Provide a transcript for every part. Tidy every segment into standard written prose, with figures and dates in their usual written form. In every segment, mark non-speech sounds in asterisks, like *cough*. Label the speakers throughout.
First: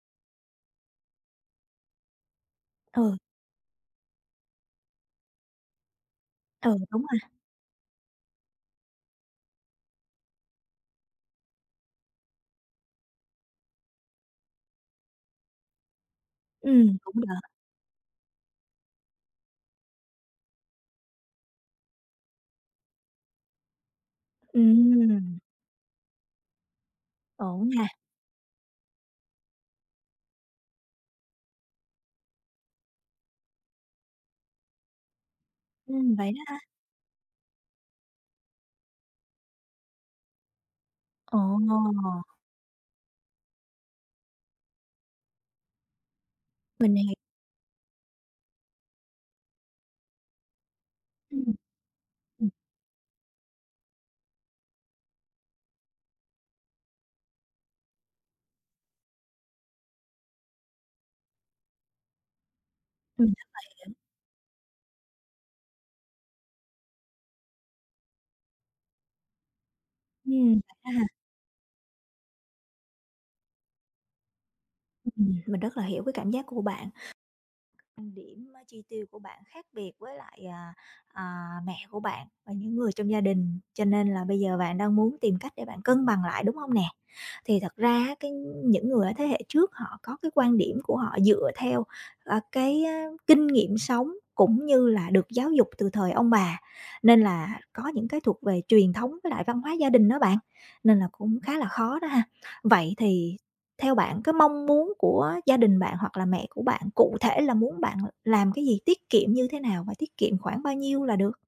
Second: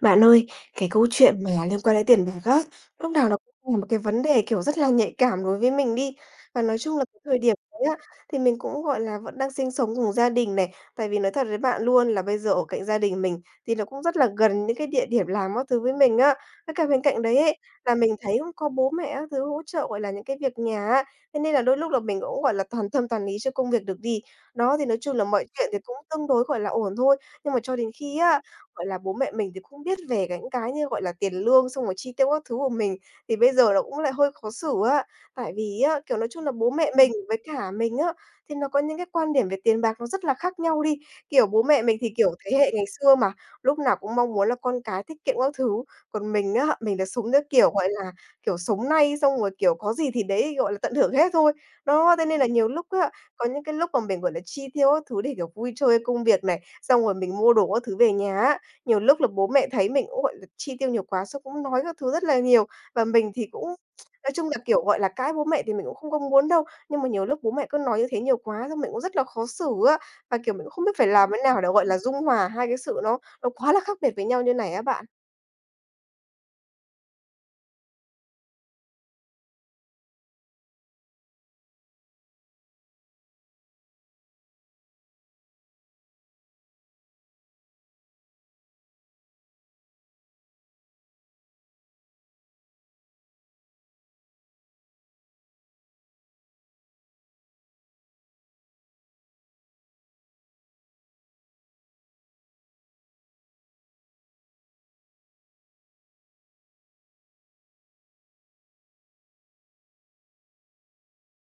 Speaker 1: Bạn ơi, cái câu chuyện mà liên quan đến tiền bạc á, lúc
Speaker 2: Ừ.
Speaker 1: nào nó cũng là một cái vấn đề, kiểu, rất là nhạy cảm đối với mình đi. Và
Speaker 2: Ừ,
Speaker 1: nói chung
Speaker 2: đúng
Speaker 1: là cái
Speaker 2: rồi.
Speaker 1: thời điểm đấy á, thì mình cũng, gọi là, vẫn đang sinh sống cùng gia đình này. Tại vì nói thật với bạn luôn là bây giờ ở cạnh gia đình mình thì nó cũng rất là gần những cái địa điểm làm các thứ với mình á. Với cả
Speaker 2: Ừm,
Speaker 1: bên
Speaker 2: cũng
Speaker 1: cạnh
Speaker 2: đỡ.
Speaker 1: đấy ấy, là mình thấy cũng có bố mẹ các thứ hỗ trợ, gọi là, những cái việc nhà á, thế nên là đôi lúc là mình cũng, gọi là, toàn tâm toàn ý cho công việc được đi. Đó, thì nói chung là
Speaker 2: Ừm,
Speaker 1: mọi chuyện thì cũng tương đối, gọi là, ổn thôi. Nhưng mà
Speaker 2: ổn
Speaker 1: cho
Speaker 2: nha.
Speaker 1: đến khi á, gọi là, bố mẹ mình thì cũng biết về cái những cái như, gọi là, tiền lương xong rồi chi tiêu các thứ của mình, thì bây giờ nó cũng lại hơi khó xử á. Tại vì á,
Speaker 2: Ừm,
Speaker 1: kiểu, nói
Speaker 2: vậy đó
Speaker 1: chung là
Speaker 2: hả?
Speaker 1: bố mẹ mình với cả mình á, thì nó có những cái quan điểm về tiền bạc nó rất là khác nhau đi.
Speaker 2: Ồ,
Speaker 1: Kiểu, bố mẹ mình thì, kiểu, thế hệ ngày xưa mà, lúc nào cũng mong muốn là con cái tiết kiệm các thứ, còn mình á,
Speaker 2: mình
Speaker 1: mình là
Speaker 2: hiểu.
Speaker 1: sống theo kiểu, gọi là, kiểu, sống nay xong rồi, kiểu, có gì thì đấy, gọi là, tận hưởng hết
Speaker 2: Ừm.
Speaker 1: thôi. Đó, thế nên là
Speaker 2: Ừm.
Speaker 1: nhiều lúc á, có những cái lúc mà mình, gọi là, chi tiêu các thứ để, kiểu, vui chơi công việc này, xong rồi mình mua đồ các thứ về nhà á, nhiều lúc là bố mẹ thấy mình cũng, gọi là, chi tiêu nhiều quá xong cũng nói các thứ rất là nhiều, và mình
Speaker 2: Ừm.
Speaker 1: thì cũng nói chung là, kiểu, gọi là, cãi bố mẹ thì mình cũng không có muốn đâu, nhưng mà nhiều lúc bố mẹ cứ nói như thế nhiều quá xong mình cũng rất là khó xử á, và, kiểu,
Speaker 2: Ừm,
Speaker 1: mình cũng
Speaker 2: vậy
Speaker 1: không
Speaker 2: đó
Speaker 1: biết
Speaker 2: ha.
Speaker 1: phải làm thế nào để, gọi là, dung hòa hai cái sự nó quá là khác biệt với nhau như này á bạn.
Speaker 2: Mình rất là hiểu cái cảm giác của bạn. Quan điểm á chi tiêu của bạn khác biệt với lại, mẹ của bạn và những người trong gia đình, cho nên là bây giờ bạn đang muốn tìm cách để bạn cân bằng lại, đúng không nè? Thì thật ra á cái những người ở thế hệ trước họ có cái quan điểm của họ dựa theo, cái, á, kinh nghiệm sống cũng như là được giáo dục từ thời ông bà, nên là có những cái thuộc về truyền thống với lại văn hóa gia đình đó bạn, nên là cũng khá là khó đó ha. Vậy thì theo bạn cái mong muốn của gia đình bạn hoặc là mẹ của bạn cụ thể là muốn bạn làm cái gì, tiết kiệm như thế nào và tiết kiệm khoảng bao nhiêu là được?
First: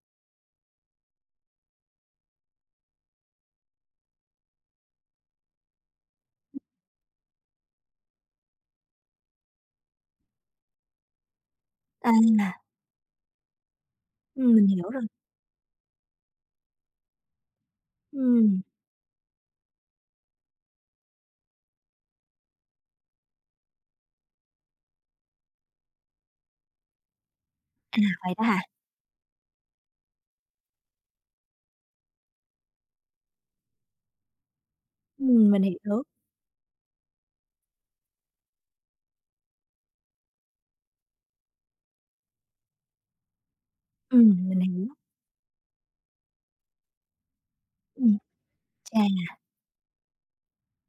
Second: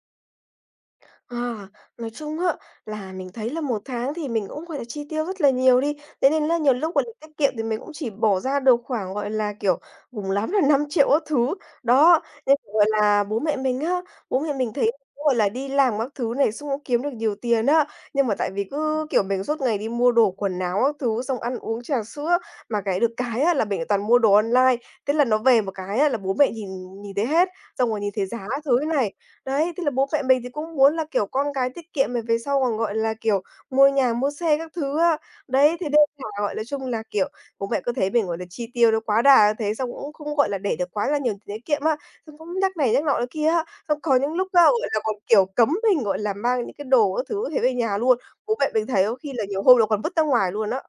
Speaker 1: À, nói chung á, là mình thấy là một tháng thì mình cũng, gọi là, chi tiêu rất là nhiều đi, thế nên là nhiều lúc, gọi là, tiết kiệm thì mình cũng chỉ bỏ ra được khoảng, gọi là, kiểu, cùng lắm là 5 triệu các thứ. Đó, nên,
Speaker 2: À.
Speaker 1: gọi là, bố mẹ mình á, bố mẹ
Speaker 2: Ừm, mình
Speaker 1: mình
Speaker 2: hiểu
Speaker 1: thấy,
Speaker 2: rồi.
Speaker 1: cũng gọi là, đi làm các thứ này, xong cũng kiếm được nhiều tiền á, nhưng mà tại
Speaker 2: Ừm.
Speaker 1: vì cứ, kiểu, mình suốt ngày đi mua đồ quần áo các thứ, xong ăn uống trà sữa, mà cái được cái á là mình toàn mua đồ online, thế là nó về một cái á là bố mẹ nhìn nhìn thấy hết, xong
Speaker 2: À,
Speaker 1: rồi nhìn thấy
Speaker 2: vậy đó
Speaker 1: giá
Speaker 2: hả?
Speaker 1: thứ này. Đấy, thế là bố mẹ mình thì cũng muốn là, kiểu, con cái tiết kiệm rồi về sau còn, gọi là, kiểu, mua nhà mua xe các thứ á.
Speaker 2: Mình
Speaker 1: Đấy, thế nên
Speaker 2: hiểu.
Speaker 1: là, gọi là, chung là, kiểu, bố mẹ cứ thấy mình, gọi là, chi tiêu nó quá đà thế, xong cũng không, gọi là, để được quá là nhiều tiền tiết kiệm á, xong cũng nhắc này nhắc nọ nữa kia á. Xong có những lúc
Speaker 2: Ừm, mình
Speaker 1: á, gọi
Speaker 2: hiểu.
Speaker 1: là, còn, kiểu, cấm mình, gọi là, mang những cái đồ các thứ thế về nhà luôn.
Speaker 2: Ừm.
Speaker 1: Bố mẹ mình
Speaker 2: Chà,
Speaker 1: thấy có khi là nhiều hôm nó còn vứt ra ngoài luôn á.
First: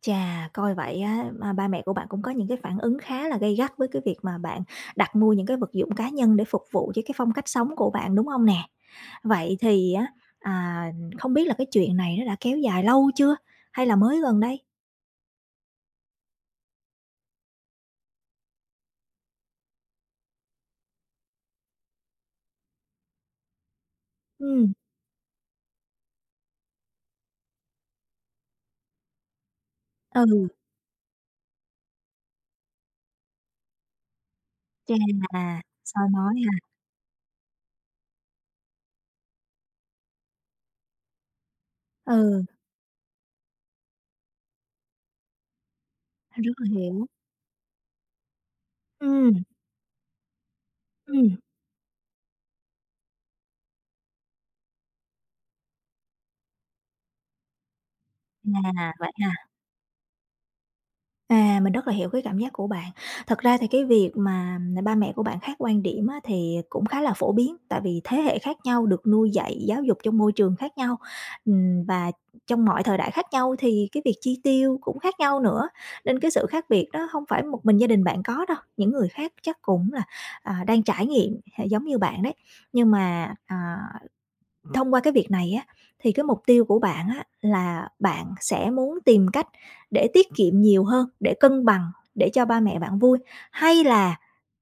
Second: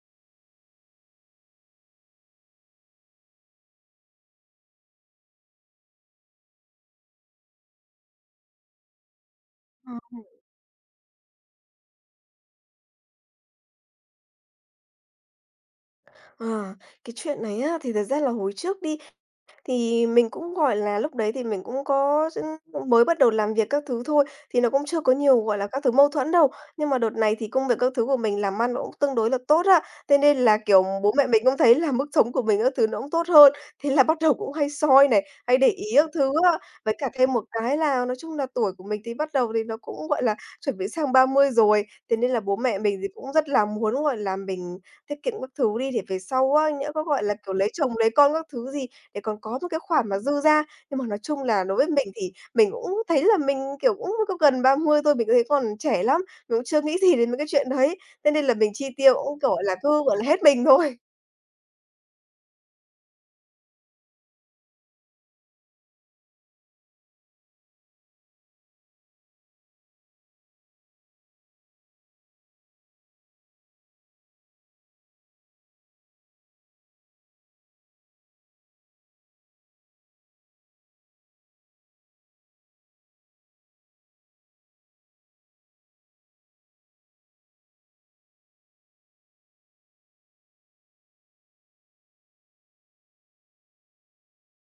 Speaker 2: chà, coi vậy á, ba mẹ của bạn cũng có những cái phản ứng khá là gay gắt với cái việc mà bạn đặt mua những cái vật dụng cá nhân để phục vụ cho cái phong cách sống của bạn, đúng không nè? Vậy thì
Speaker 1: Ờ.
Speaker 2: á, à, không biết là cái chuyện này nó đã kéo dài lâu chưa? Hay là mới gần đây?
Speaker 1: Ờ, cái chuyện này á, thì thật ra là hồi trước đi, thì mình cũng, gọi là, lúc đấy thì mình cũng có s mới bắt đầu làm việc các thứ thôi, thì nó
Speaker 2: Ừm.
Speaker 1: cũng chưa có nhiều, gọi là, các thứ mâu thuẫn đâu. Nhưng mà đợt này thì công việc các thứ của mình làm ăn nó cũng tương đối là tốt á, thế nên
Speaker 2: Ừ.
Speaker 1: là, kiểu, bố mẹ mình cũng thấy là mức sống của mình các thứ nó cũng tốt hơn, thế là bắt đầu cũng hay
Speaker 2: Chà,
Speaker 1: soi này, hay để ý
Speaker 2: soi
Speaker 1: các thứ
Speaker 2: nói
Speaker 1: á.
Speaker 2: ha.
Speaker 1: Với cả thêm một cái là nói chung là tuổi của mình thì bắt đầu thì nó cũng, gọi là, chuẩn bị sang 30 rồi, thế nên là
Speaker 2: Ừ,
Speaker 1: bố mẹ mình thì cũng rất là muốn, gọi là, mình tiết kiệm các thứ đi để về
Speaker 2: rất
Speaker 1: sau
Speaker 2: là
Speaker 1: á, nhỡ có,
Speaker 2: hiểu.
Speaker 1: gọi là, kiểu, lấy chồng lấy con các thứ gì để
Speaker 2: Ừ.
Speaker 1: còn có một cái khoản mà dư ra. Nhưng mà nói
Speaker 2: Ừ.
Speaker 1: chung là đối với mình thì mình cũng thấy là mình, kiểu, cũng có gần 30 thôi, mình thấy còn trẻ lắm, mình cũng chưa nghĩ gì đến mấy cái chuyện đấy. Thế nên là mình chi
Speaker 2: À, vậy
Speaker 1: tiêu cũng,
Speaker 2: ha.
Speaker 1: kiểu, gọi là, cứ, gọi là, hết mình thôi.
Speaker 2: À, mình rất là hiểu cái cảm giác của bạn. Thật ra thì cái việc mà ba mẹ của bạn khác quan điểm á, thì cũng khá là phổ biến, tại vì thế hệ khác nhau được nuôi dạy, giáo dục trong môi trường khác nhau, và trong mọi thời đại khác nhau thì cái việc chi tiêu cũng khác nhau nữa. Nên cái sự khác biệt đó không phải một mình gia đình bạn có đâu, những người khác chắc cũng là, đang trải nghiệm giống như bạn đấy. Nhưng mà, thông qua cái việc này á, thì cái mục tiêu của bạn á, là bạn sẽ muốn tìm cách để tiết kiệm nhiều hơn, để cân bằng, để cho ba mẹ bạn vui, hay là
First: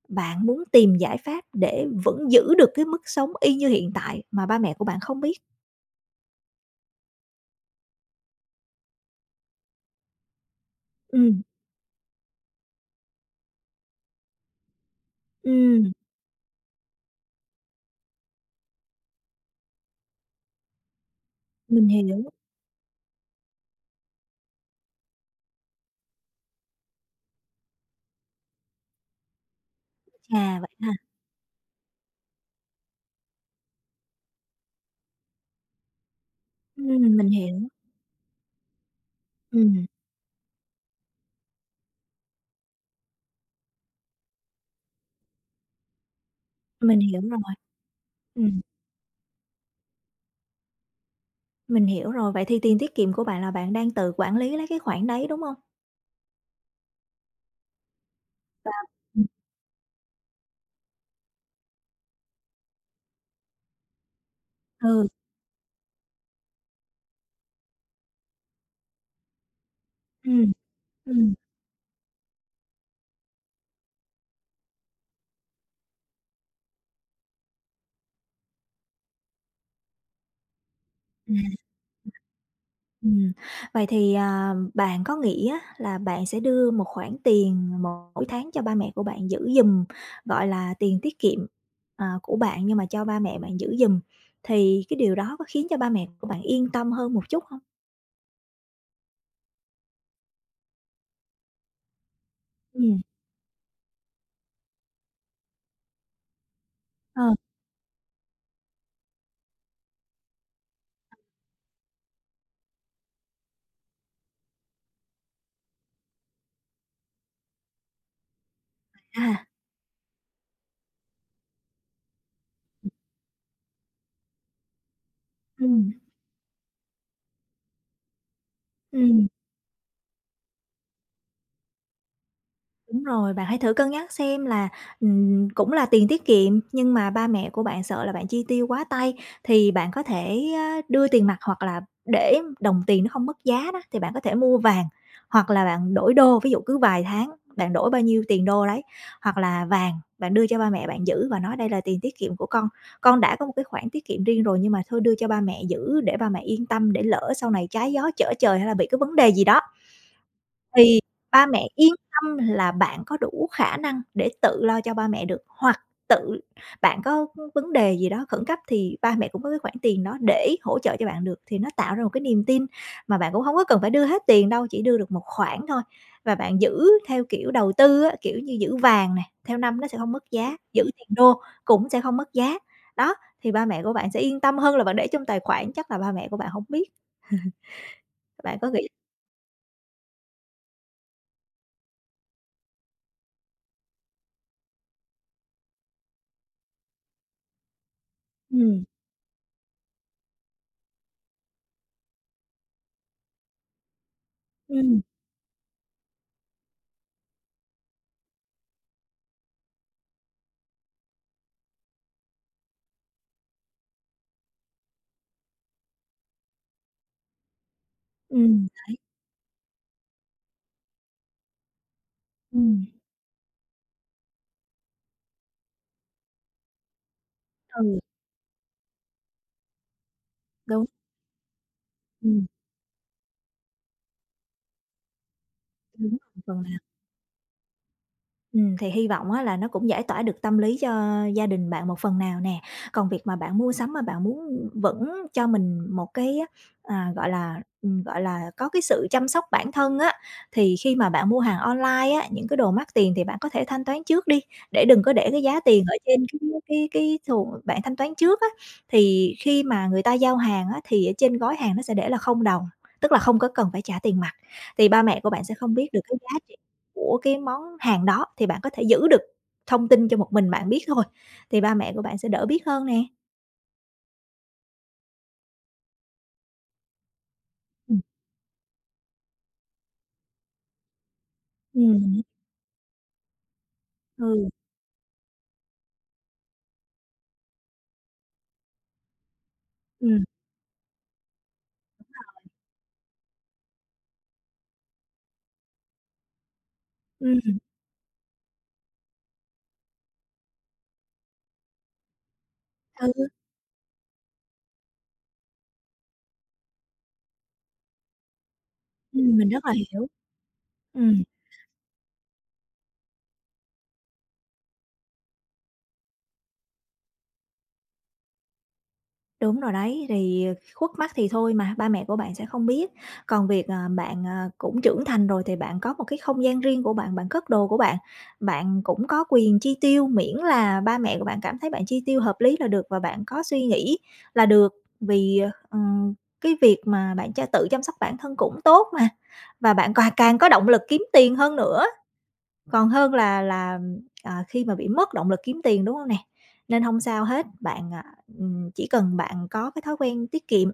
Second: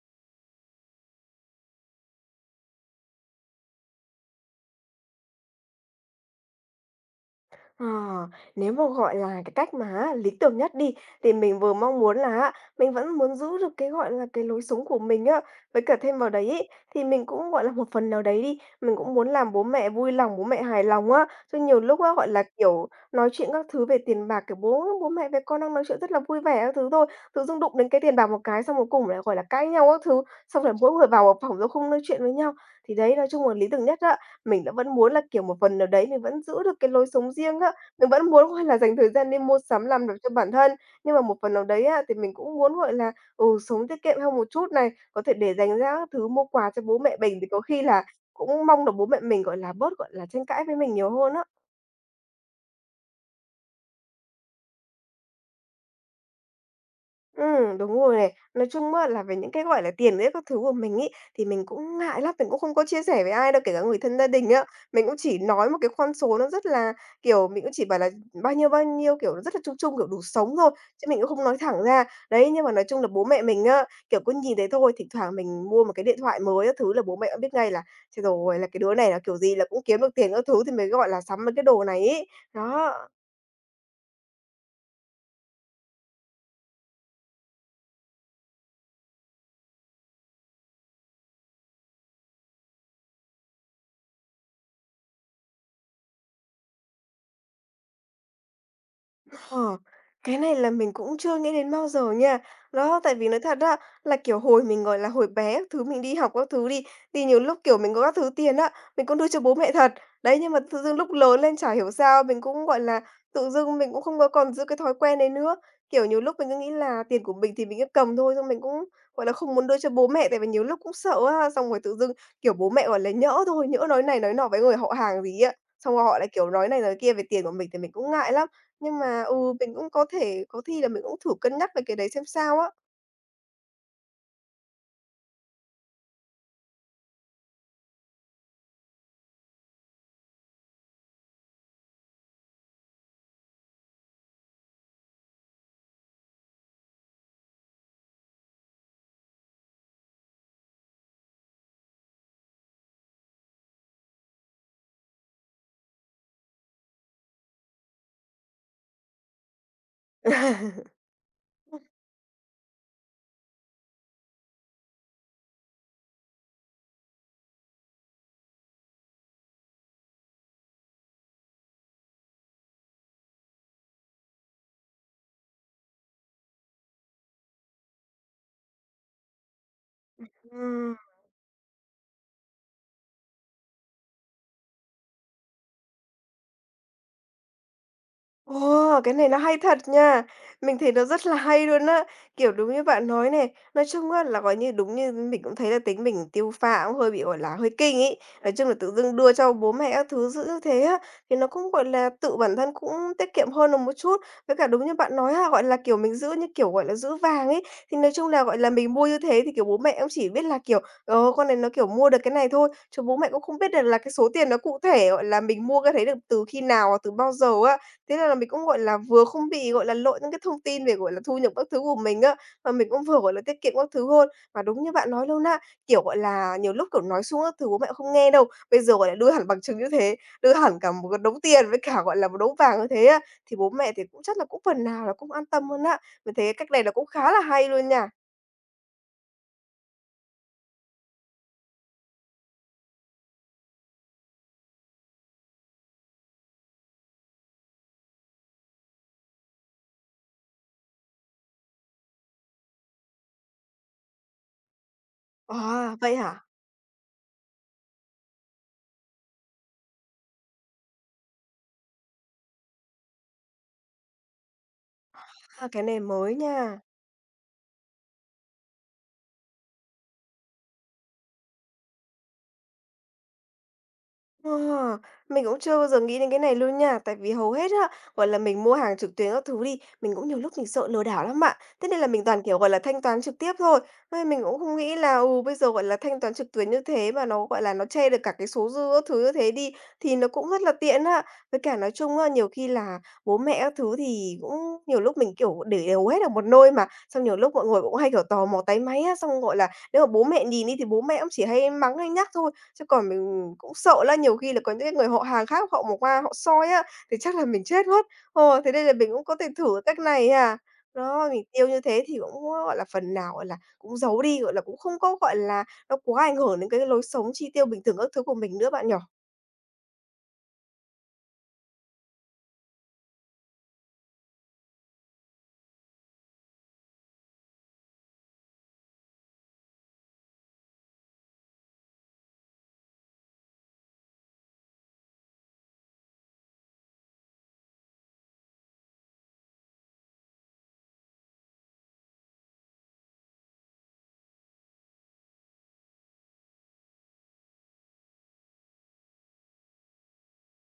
Speaker 2: bạn muốn tìm giải pháp để vẫn giữ được cái mức sống y như hiện tại mà ba mẹ của bạn không biết?
Speaker 1: Ờ, nếu mà, gọi là, cái cách mà á lý tưởng nhất đi, thì
Speaker 2: Ừm.
Speaker 1: mình vừa mong muốn là á, mình vẫn muốn giữ được cái, gọi là, cái lối sống của mình á. Với
Speaker 2: Ừm,
Speaker 1: cả thêm vào đấy ấy, thì mình cũng, gọi là, một phần nào đấy đi, mình cũng muốn làm bố mẹ vui lòng, bố mẹ hài lòng á. Chứ nhiều
Speaker 2: mình
Speaker 1: lúc á,
Speaker 2: hiểu.
Speaker 1: gọi là, kiểu, nói chuyện các thứ về tiền bạc, kiểu, bố bố mẹ với con đang nói chuyện rất là vui vẻ các thứ thôi, tự dưng đụng đến cái tiền bạc một cái xong cuối cùng lại, gọi là, cãi nhau các thứ,
Speaker 2: Chà,
Speaker 1: xong rồi
Speaker 2: vậy
Speaker 1: mỗi
Speaker 2: ha.
Speaker 1: người vào một phòng rồi không nói chuyện với nhau. Thì đấy, nói chung là lý tưởng nhất á, mình đã vẫn muốn là, kiểu, một phần nào đấy mình vẫn giữ được cái lối
Speaker 2: Mình
Speaker 1: sống riêng
Speaker 2: hiểu.
Speaker 1: á, mình vẫn muốn, gọi là, dành thời gian đi mua sắm
Speaker 2: Ừm,
Speaker 1: làm đẹp cho bản thân, nhưng mà một phần nào đấy á, thì mình cũng muốn, gọi là, ừ, sống tiết kiệm hơn một chút này, có thể để dành ra các thứ mua quà cho bố
Speaker 2: mình
Speaker 1: mẹ
Speaker 2: hiểu
Speaker 1: mình,
Speaker 2: rồi.
Speaker 1: thì có khi là
Speaker 2: Ừm,
Speaker 1: cũng mong là bố mẹ mình, gọi là, bớt, gọi là, tranh cãi với mình nhiều hơn á.
Speaker 2: mình hiểu rồi. Vậy thì tiền tiết kiệm của bạn là bạn đang tự quản lý lấy cái khoản đấy, đúng hông?
Speaker 1: Đúng rồi này. Nói chung á là
Speaker 2: Ừm.
Speaker 1: về những cái, gọi là, tiền ấy các thứ của mình ý thì mình cũng ngại lắm, mình cũng không có chia sẻ với ai đâu, kể cả người thân gia đình á. Mình
Speaker 2: Ừ.
Speaker 1: cũng chỉ nói một cái con số nó rất là kiểu, mình cũng chỉ bảo là bao nhiêu, kiểu, rất là chung chung, kiểu, đủ
Speaker 2: Ừm.
Speaker 1: sống thôi, chứ mình cũng
Speaker 2: Ừm.
Speaker 1: không nói thẳng ra. Đấy, nhưng mà nói chung là bố mẹ mình á, kiểu, cứ nhìn thấy thôi, thỉnh thoảng mình mua một cái điện thoại mới các thứ là bố mẹ cũng biết ngay là: "Chết rồi, là cái đứa này là kiểu gì là cũng kiếm được tiền các thứ thì mới, gọi là, sắm mấy
Speaker 2: Ừm.
Speaker 1: cái đồ này ý." Đó.
Speaker 2: Ừm, vậy thì, bạn có nghĩ á là bạn sẽ đưa một khoản tiền mỗi tháng cho ba mẹ của bạn giữ giùm, gọi là, tiền tiết kiệm, của bạn nhưng mà cho ba mẹ bạn giữ giùm, thì cái điều đó có khiến cho ba mẹ của bạn yên tâm hơn một chút hông?
Speaker 1: Ờ, cái này là mình cũng chưa nghĩ đến bao giờ nha.
Speaker 2: Ừm.
Speaker 1: Đó, tại vì nói thật á, là, kiểu, hồi mình, gọi là, hồi bé các thứ, mình đi học các thứ đi,
Speaker 2: Ờ.
Speaker 1: thì nhiều lúc, kiểu, mình có các thứ tiền á, mình cũng đưa cho bố mẹ thật. Đấy, nhưng mà tự dưng lúc lớn lên chả hiểu sao mình cũng, gọi là, tự dưng mình cũng không có còn giữ cái thói quen đấy nữa. Kiểu, nhiều lúc mình cứ nghĩ là tiền của mình thì mình cứ cầm thôi, xong mình cũng, gọi là,
Speaker 2: À.
Speaker 1: không muốn đưa cho bố mẹ, tại vì nhiều lúc cũng sợ á, xong rồi tự dưng, kiểu, bố mẹ, gọi là, nhỡ thôi, nhỡ nói này nói nọ với người họ hàng gì á,
Speaker 2: Ừm.
Speaker 1: xong rồi họ lại, kiểu, nói này nói kia về tiền của mình thì mình cũng ngại lắm. Nhưng mà,
Speaker 2: Ừm.
Speaker 1: ừ, mình cũng có thể có khi là mình cũng thử cân nhắc về cái đấy xem sao á.
Speaker 2: Đúng rồi, bạn hãy thử cân nhắc xem là, cũng là tiền tiết kiệm nhưng mà ba mẹ của bạn sợ là bạn chi tiêu quá tay, thì bạn có thể á đưa tiền mặt hoặc là để đồng tiền nó không mất giá đó, thì bạn có thể mua vàng, hoặc là bạn đổi đô, ví dụ cứ vài tháng bạn đổi bao nhiêu tiền đô đấy, hoặc là vàng bạn đưa cho ba mẹ bạn giữ và nói đây là tiền tiết kiệm của con. Con đã có một cái khoản tiết kiệm riêng rồi nhưng mà thôi đưa cho ba mẹ giữ để ba mẹ yên tâm để lỡ sau này trái gió chở trời hay là bị cái vấn đề gì đó
Speaker 1: *laughs*
Speaker 2: thì ba mẹ yên tâm là bạn có đủ khả năng để tự lo cho ba mẹ được, hoặc tự bạn có vấn đề gì đó khẩn cấp thì ba mẹ cũng có cái khoản tiền đó để hỗ trợ cho bạn được, thì nó tạo ra một cái niềm tin mà bạn cũng hông có cần phải đưa hết tiền đâu, chỉ đưa được một khoản thôi. Và bạn giữ theo kiểu đầu tư á, kiểu như, giữ vàng nè, theo năm nó sẽ không mất giá, giữ
Speaker 1: Ừm.
Speaker 2: tiền đô cũng sẽ không mất giá. Đó, thì ba mẹ của bạn sẽ yên tâm hơn là bạn để trong tài khoản chắc là ba mẹ của bạn hổng biết. *laughs* Bạn có nghĩ.
Speaker 1: Ồ, cái này nó hay thật nha. Mình thấy nó rất là hay luôn á. Kiểu, đúng như bạn nói này, nói chung á là, gọi như, đúng như mình cũng thấy là tính mình tiêu pha cũng hơi bị, gọi là, hơi kinh ấy. Nói chung là
Speaker 2: Ừm.
Speaker 1: tự dưng đưa cho bố mẹ các thứ giữ như thế á, thì nó cũng, gọi là, tự bản thân cũng tiết kiệm hơn được một chút. Với cả đúng như
Speaker 2: Ừm.
Speaker 1: bạn nói á, gọi là, kiểu, mình giữ như kiểu, gọi là, giữ vàng ấy, thì nói chung là, gọi là, mình mua như thế thì, kiểu, bố mẹ cũng chỉ biết là, kiểu, con này nó, kiểu, mua được cái này thôi, chứ bố mẹ cũng không biết được là cái số tiền nó cụ thể, gọi là, mình mua cái đấy được từ khi nào, từ bao giờ á. Thế nên là mình cũng,
Speaker 2: Ừm.
Speaker 1: gọi là, vừa không bị, gọi là, lội những cái thông tin về, gọi là, thu nhập các thứ của mình á, mà
Speaker 2: Ừm.
Speaker 1: mình cũng vừa, gọi là, tiết kiệm các thứ hơn. Mà đúng như bạn nói luôn á, kiểu, gọi là, nhiều lúc, kiểu, nói xuống các thứ bố mẹ
Speaker 2: Ừ.
Speaker 1: không nghe đâu, bây giờ, gọi là, đưa hẳn bằng chứng như thế, đưa hẳn
Speaker 2: Đúng.
Speaker 1: cả một cái đống tiền với cả, gọi là, một
Speaker 2: Ừm.
Speaker 1: đống vàng như thế á, thì bố mẹ thì cũng chắc là cũng phần nào là cũng an tâm hơn á.
Speaker 2: Đúng
Speaker 1: Mình
Speaker 2: rồi,
Speaker 1: thấy cái cách này là cũng khá là hay luôn nha.
Speaker 2: ừm, thì hy vọng á là nó cũng giải tỏa được tâm lý cho gia đình bạn một phần nào nè. Còn việc mà bạn mua sắm mà bạn muốn vẫn cho mình một cái, à, gọi là, gọi là, có cái sự chăm sóc bản thân á, thì khi mà bạn mua hàng online á, những cái đồ mắc tiền thì bạn có thể thanh toán trước đi, để đừng có để cái giá tiền
Speaker 1: À,
Speaker 2: ở
Speaker 1: vậy
Speaker 2: trên cái
Speaker 1: hả?
Speaker 2: cái cái thùng bạn thanh toán trước á. Thì khi mà người ta giao hàng á, thì ở trên gói hàng nó sẽ để là không đồng, tức là không có cần phải trả tiền mặt, thì ba mẹ của bạn sẽ
Speaker 1: A,
Speaker 2: không
Speaker 1: cái
Speaker 2: biết
Speaker 1: này
Speaker 2: được cái
Speaker 1: mới
Speaker 2: giá
Speaker 1: nha.
Speaker 2: của cái món hàng đó thì bạn có thể giữ được thông tin cho một mình bạn biết thôi, thì ba mẹ của bạn sẽ đỡ biết hơn nè.
Speaker 1: Ờ, mình cũng chưa bao giờ nghĩ đến cái này luôn nha, tại vì hầu hết á,
Speaker 2: Ừm.
Speaker 1: gọi là, mình mua hàng trực tuyến các thứ đi, mình cũng nhiều lúc mình sợ lừa đảo lắm bạn. Thế nên là
Speaker 2: Ừm.
Speaker 1: mình toàn, kiểu, gọi là, thanh toán trực tiếp thôi. Ê, mình
Speaker 2: Ừ.
Speaker 1: cũng không nghĩ là, ừ, bây giờ, gọi là, thanh toán trực tuyến như thế mà nó, gọi là, nó che được cả cái số dư các thứ như thế đi, thì
Speaker 2: Ừm.
Speaker 1: nó cũng rất là tiện á. Với cả nói chung á, nhiều khi là bố mẹ các thứ thì cũng nhiều lúc mình, kiểu, để đều hết ở một nơi mà, xong nhiều lúc
Speaker 2: Ừm.
Speaker 1: mọi người cũng hay, kiểu, tò mò táy máy á, xong, gọi là, nếu mà bố mẹ nhìn đi thì bố mẹ cũng chỉ hay mắng hay nhắc thôi. Chứ còn
Speaker 2: Ừ.
Speaker 1: mình cũng sợ là nhiều khi là có những cái người họ hàng khác họ mà qua họ soi á, thì chắc là mình chết mất. Ờ, thế nên là mình cũng có thể
Speaker 2: Mình rất là
Speaker 1: thử cách
Speaker 2: hiểu.
Speaker 1: này à.
Speaker 2: Ừm.
Speaker 1: Đó, mình tiêu như thế thì cũng, gọi là, phần nào, gọi là, cũng giấu đi, gọi là, cũng không có, gọi là, nó quá ảnh hưởng đến cái lối sống chi tiêu bình thường các thứ của mình nữa bạn nhỏ.
Speaker 2: Đúng rồi đấy, thì khuất mắt thì thôi mà, ba mẹ của bạn sẽ không biết. Còn việc, bạn, cũng trưởng thành rồi thì bạn có một cái không gian riêng của bạn, bạn cất đồ của bạn, bạn cũng có quyền chi tiêu, miễn là ba mẹ của bạn cảm thấy bạn chi tiêu hợp lý là được và bạn có suy nghĩ là được. Vì, ừm, cái việc mà bạn cho tự chăm sóc bản thân cũng tốt mà, và bạn càng càng có động lực kiếm tiền hơn nữa. Còn hơn là, khi mà bị mất động lực kiếm tiền, đúng không nè? Nên không sao hết, bạn, chỉ cần bạn có cái thói quen tiết kiệm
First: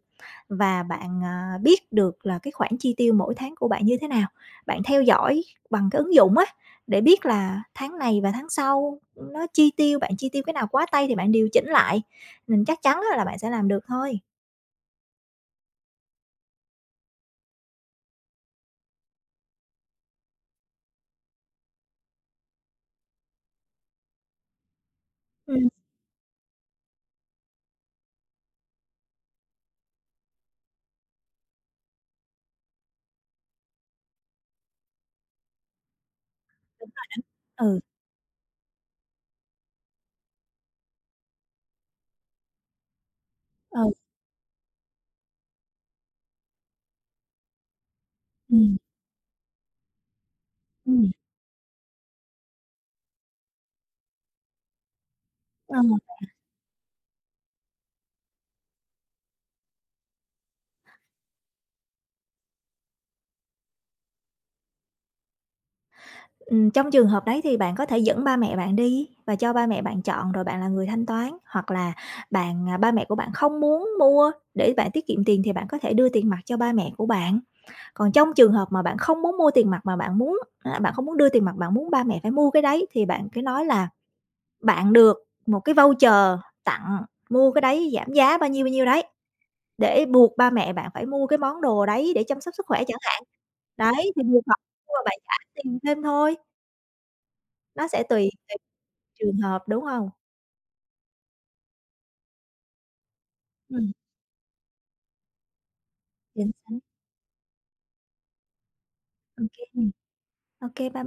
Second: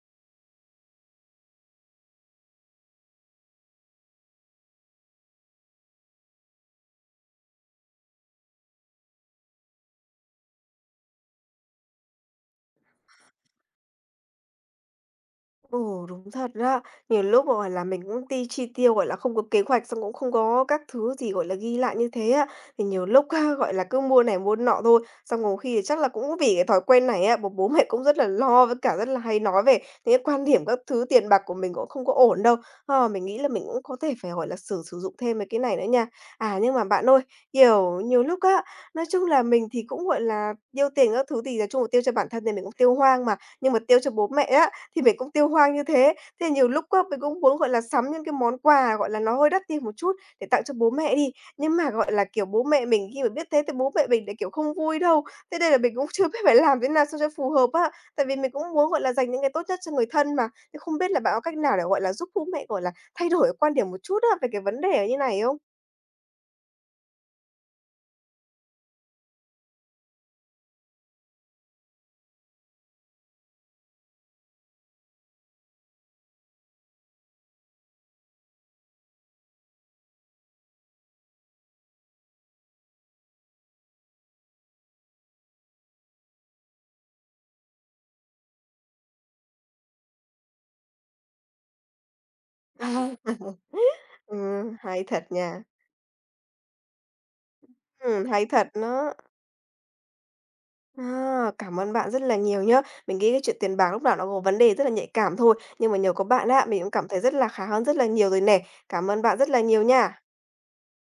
Speaker 2: và bạn, biết được là cái khoản chi tiêu mỗi tháng của bạn như thế nào, bạn theo dõi bằng cái ứng dụng á, để biết là tháng này và tháng sau nó chi tiêu bạn chi tiêu cái nào quá tay thì bạn điều chỉnh lại, mình chắc chắn á là bạn sẽ làm được thôi.
Speaker 1: Ồ, đúng thật đó. Nhiều lúc mà, gọi là, mình cũng chi tiêu, gọi là, không có kế hoạch, xong cũng không có các thứ gì, gọi là, ghi lại như thế á, thì nhiều lúc *laughs* gọi là, cứ mua này mua nọ thôi. Xong có
Speaker 2: Ừm.
Speaker 1: khi thì chắc là cũng vì cái thói quen này á, bố bố mẹ cũng rất là lo, với cả rất là hay nói về những cái quan điểm các thứ tiền bạc của mình cũng không có ổn đâu. Ờ, mình nghĩ là mình cũng có thể phải, gọi là, sử sử dụng thêm mấy cái này nữa nha. À, nhưng mà bạn ơi,
Speaker 2: Ừ.
Speaker 1: kiểu, nhiều lúc á, nói chung là mình thì cũng, gọi là, tiêu tiền các thứ thì nói chung là tiêu cho bản thân thì mình cũng tiêu hoang mà, nhưng mà
Speaker 2: Ừ.
Speaker 1: tiêu cho bố mẹ á, thì mình cũng tiêu hoang như thế. Thế nhiều lúc á, mình cũng muốn, gọi là, sắm những cái món
Speaker 2: Ừm.
Speaker 1: quà, gọi là, nó hơi đắt đi một chút để tặng cho bố
Speaker 2: Ừm.
Speaker 1: mẹ đi, nhưng mà, gọi là, kiểu, bố mẹ mình khi mà biết thế thì bố mẹ mình lại, kiểu, không vui đâu. Thế đây là
Speaker 2: Ờ.
Speaker 1: mình cũng *laughs* chưa biết phải làm thế nào sao cho phù hợp á. Tại vì mình cũng muốn, gọi là, dành những cái tốt nhất cho người thân mà. Thế không biết là bạn có cách nào để, gọi là, giúp bố mẹ, gọi là, thay đổi quan điểm một chút á về cái vấn đề như này không?
Speaker 2: Trong trường hợp đấy thì bạn có thể dẫn ba mẹ bạn đi và cho ba mẹ bạn chọn rồi bạn là người thanh toán, hoặc là bạn, à ba mẹ của bạn không muốn mua để bạn tiết kiệm tiền thì bạn có thể đưa tiền mặt cho ba mẹ của bạn. Còn trong trường hợp mà bạn không muốn mua tiền mặt mà bạn muốn bạn không muốn đưa tiền mặt, bạn muốn ba mẹ phải mua cái đấy thì bạn cứ nói là bạn được một cái voucher tặng mua cái đấy giảm giá bao nhiêu đấy, để buộc ba mẹ bạn phải mua cái món đồ đấy để chăm sóc sức khỏe chẳng hạn.
Speaker 1: *laughs* À,
Speaker 2: Đấy, thì buộc họ mua và
Speaker 1: hay
Speaker 2: bạn
Speaker 1: thật
Speaker 2: trả
Speaker 1: nha.
Speaker 2: tiền thêm thôi, nó sẽ tùy
Speaker 1: Hay thật đó.
Speaker 2: trường hợp, đúng hông?
Speaker 1: À, cảm ơn bạn rất là nhiều nhá. Mình nghĩ cái chuyện tiền bạc
Speaker 2: Ừm,
Speaker 1: lúc nào nó có vấn đề rất là nhạy cảm thôi, nhưng mà nhờ có bạn
Speaker 2: chính
Speaker 1: á,
Speaker 2: xác.
Speaker 1: mình cũng cảm thấy rất là khá hơn rất là nhiều rồi nè. Cảm ơn bạn
Speaker 2: Ô
Speaker 1: rất là
Speaker 2: kê
Speaker 1: nhiều
Speaker 2: nè.
Speaker 1: nha.
Speaker 2: Ô kê, bye bye.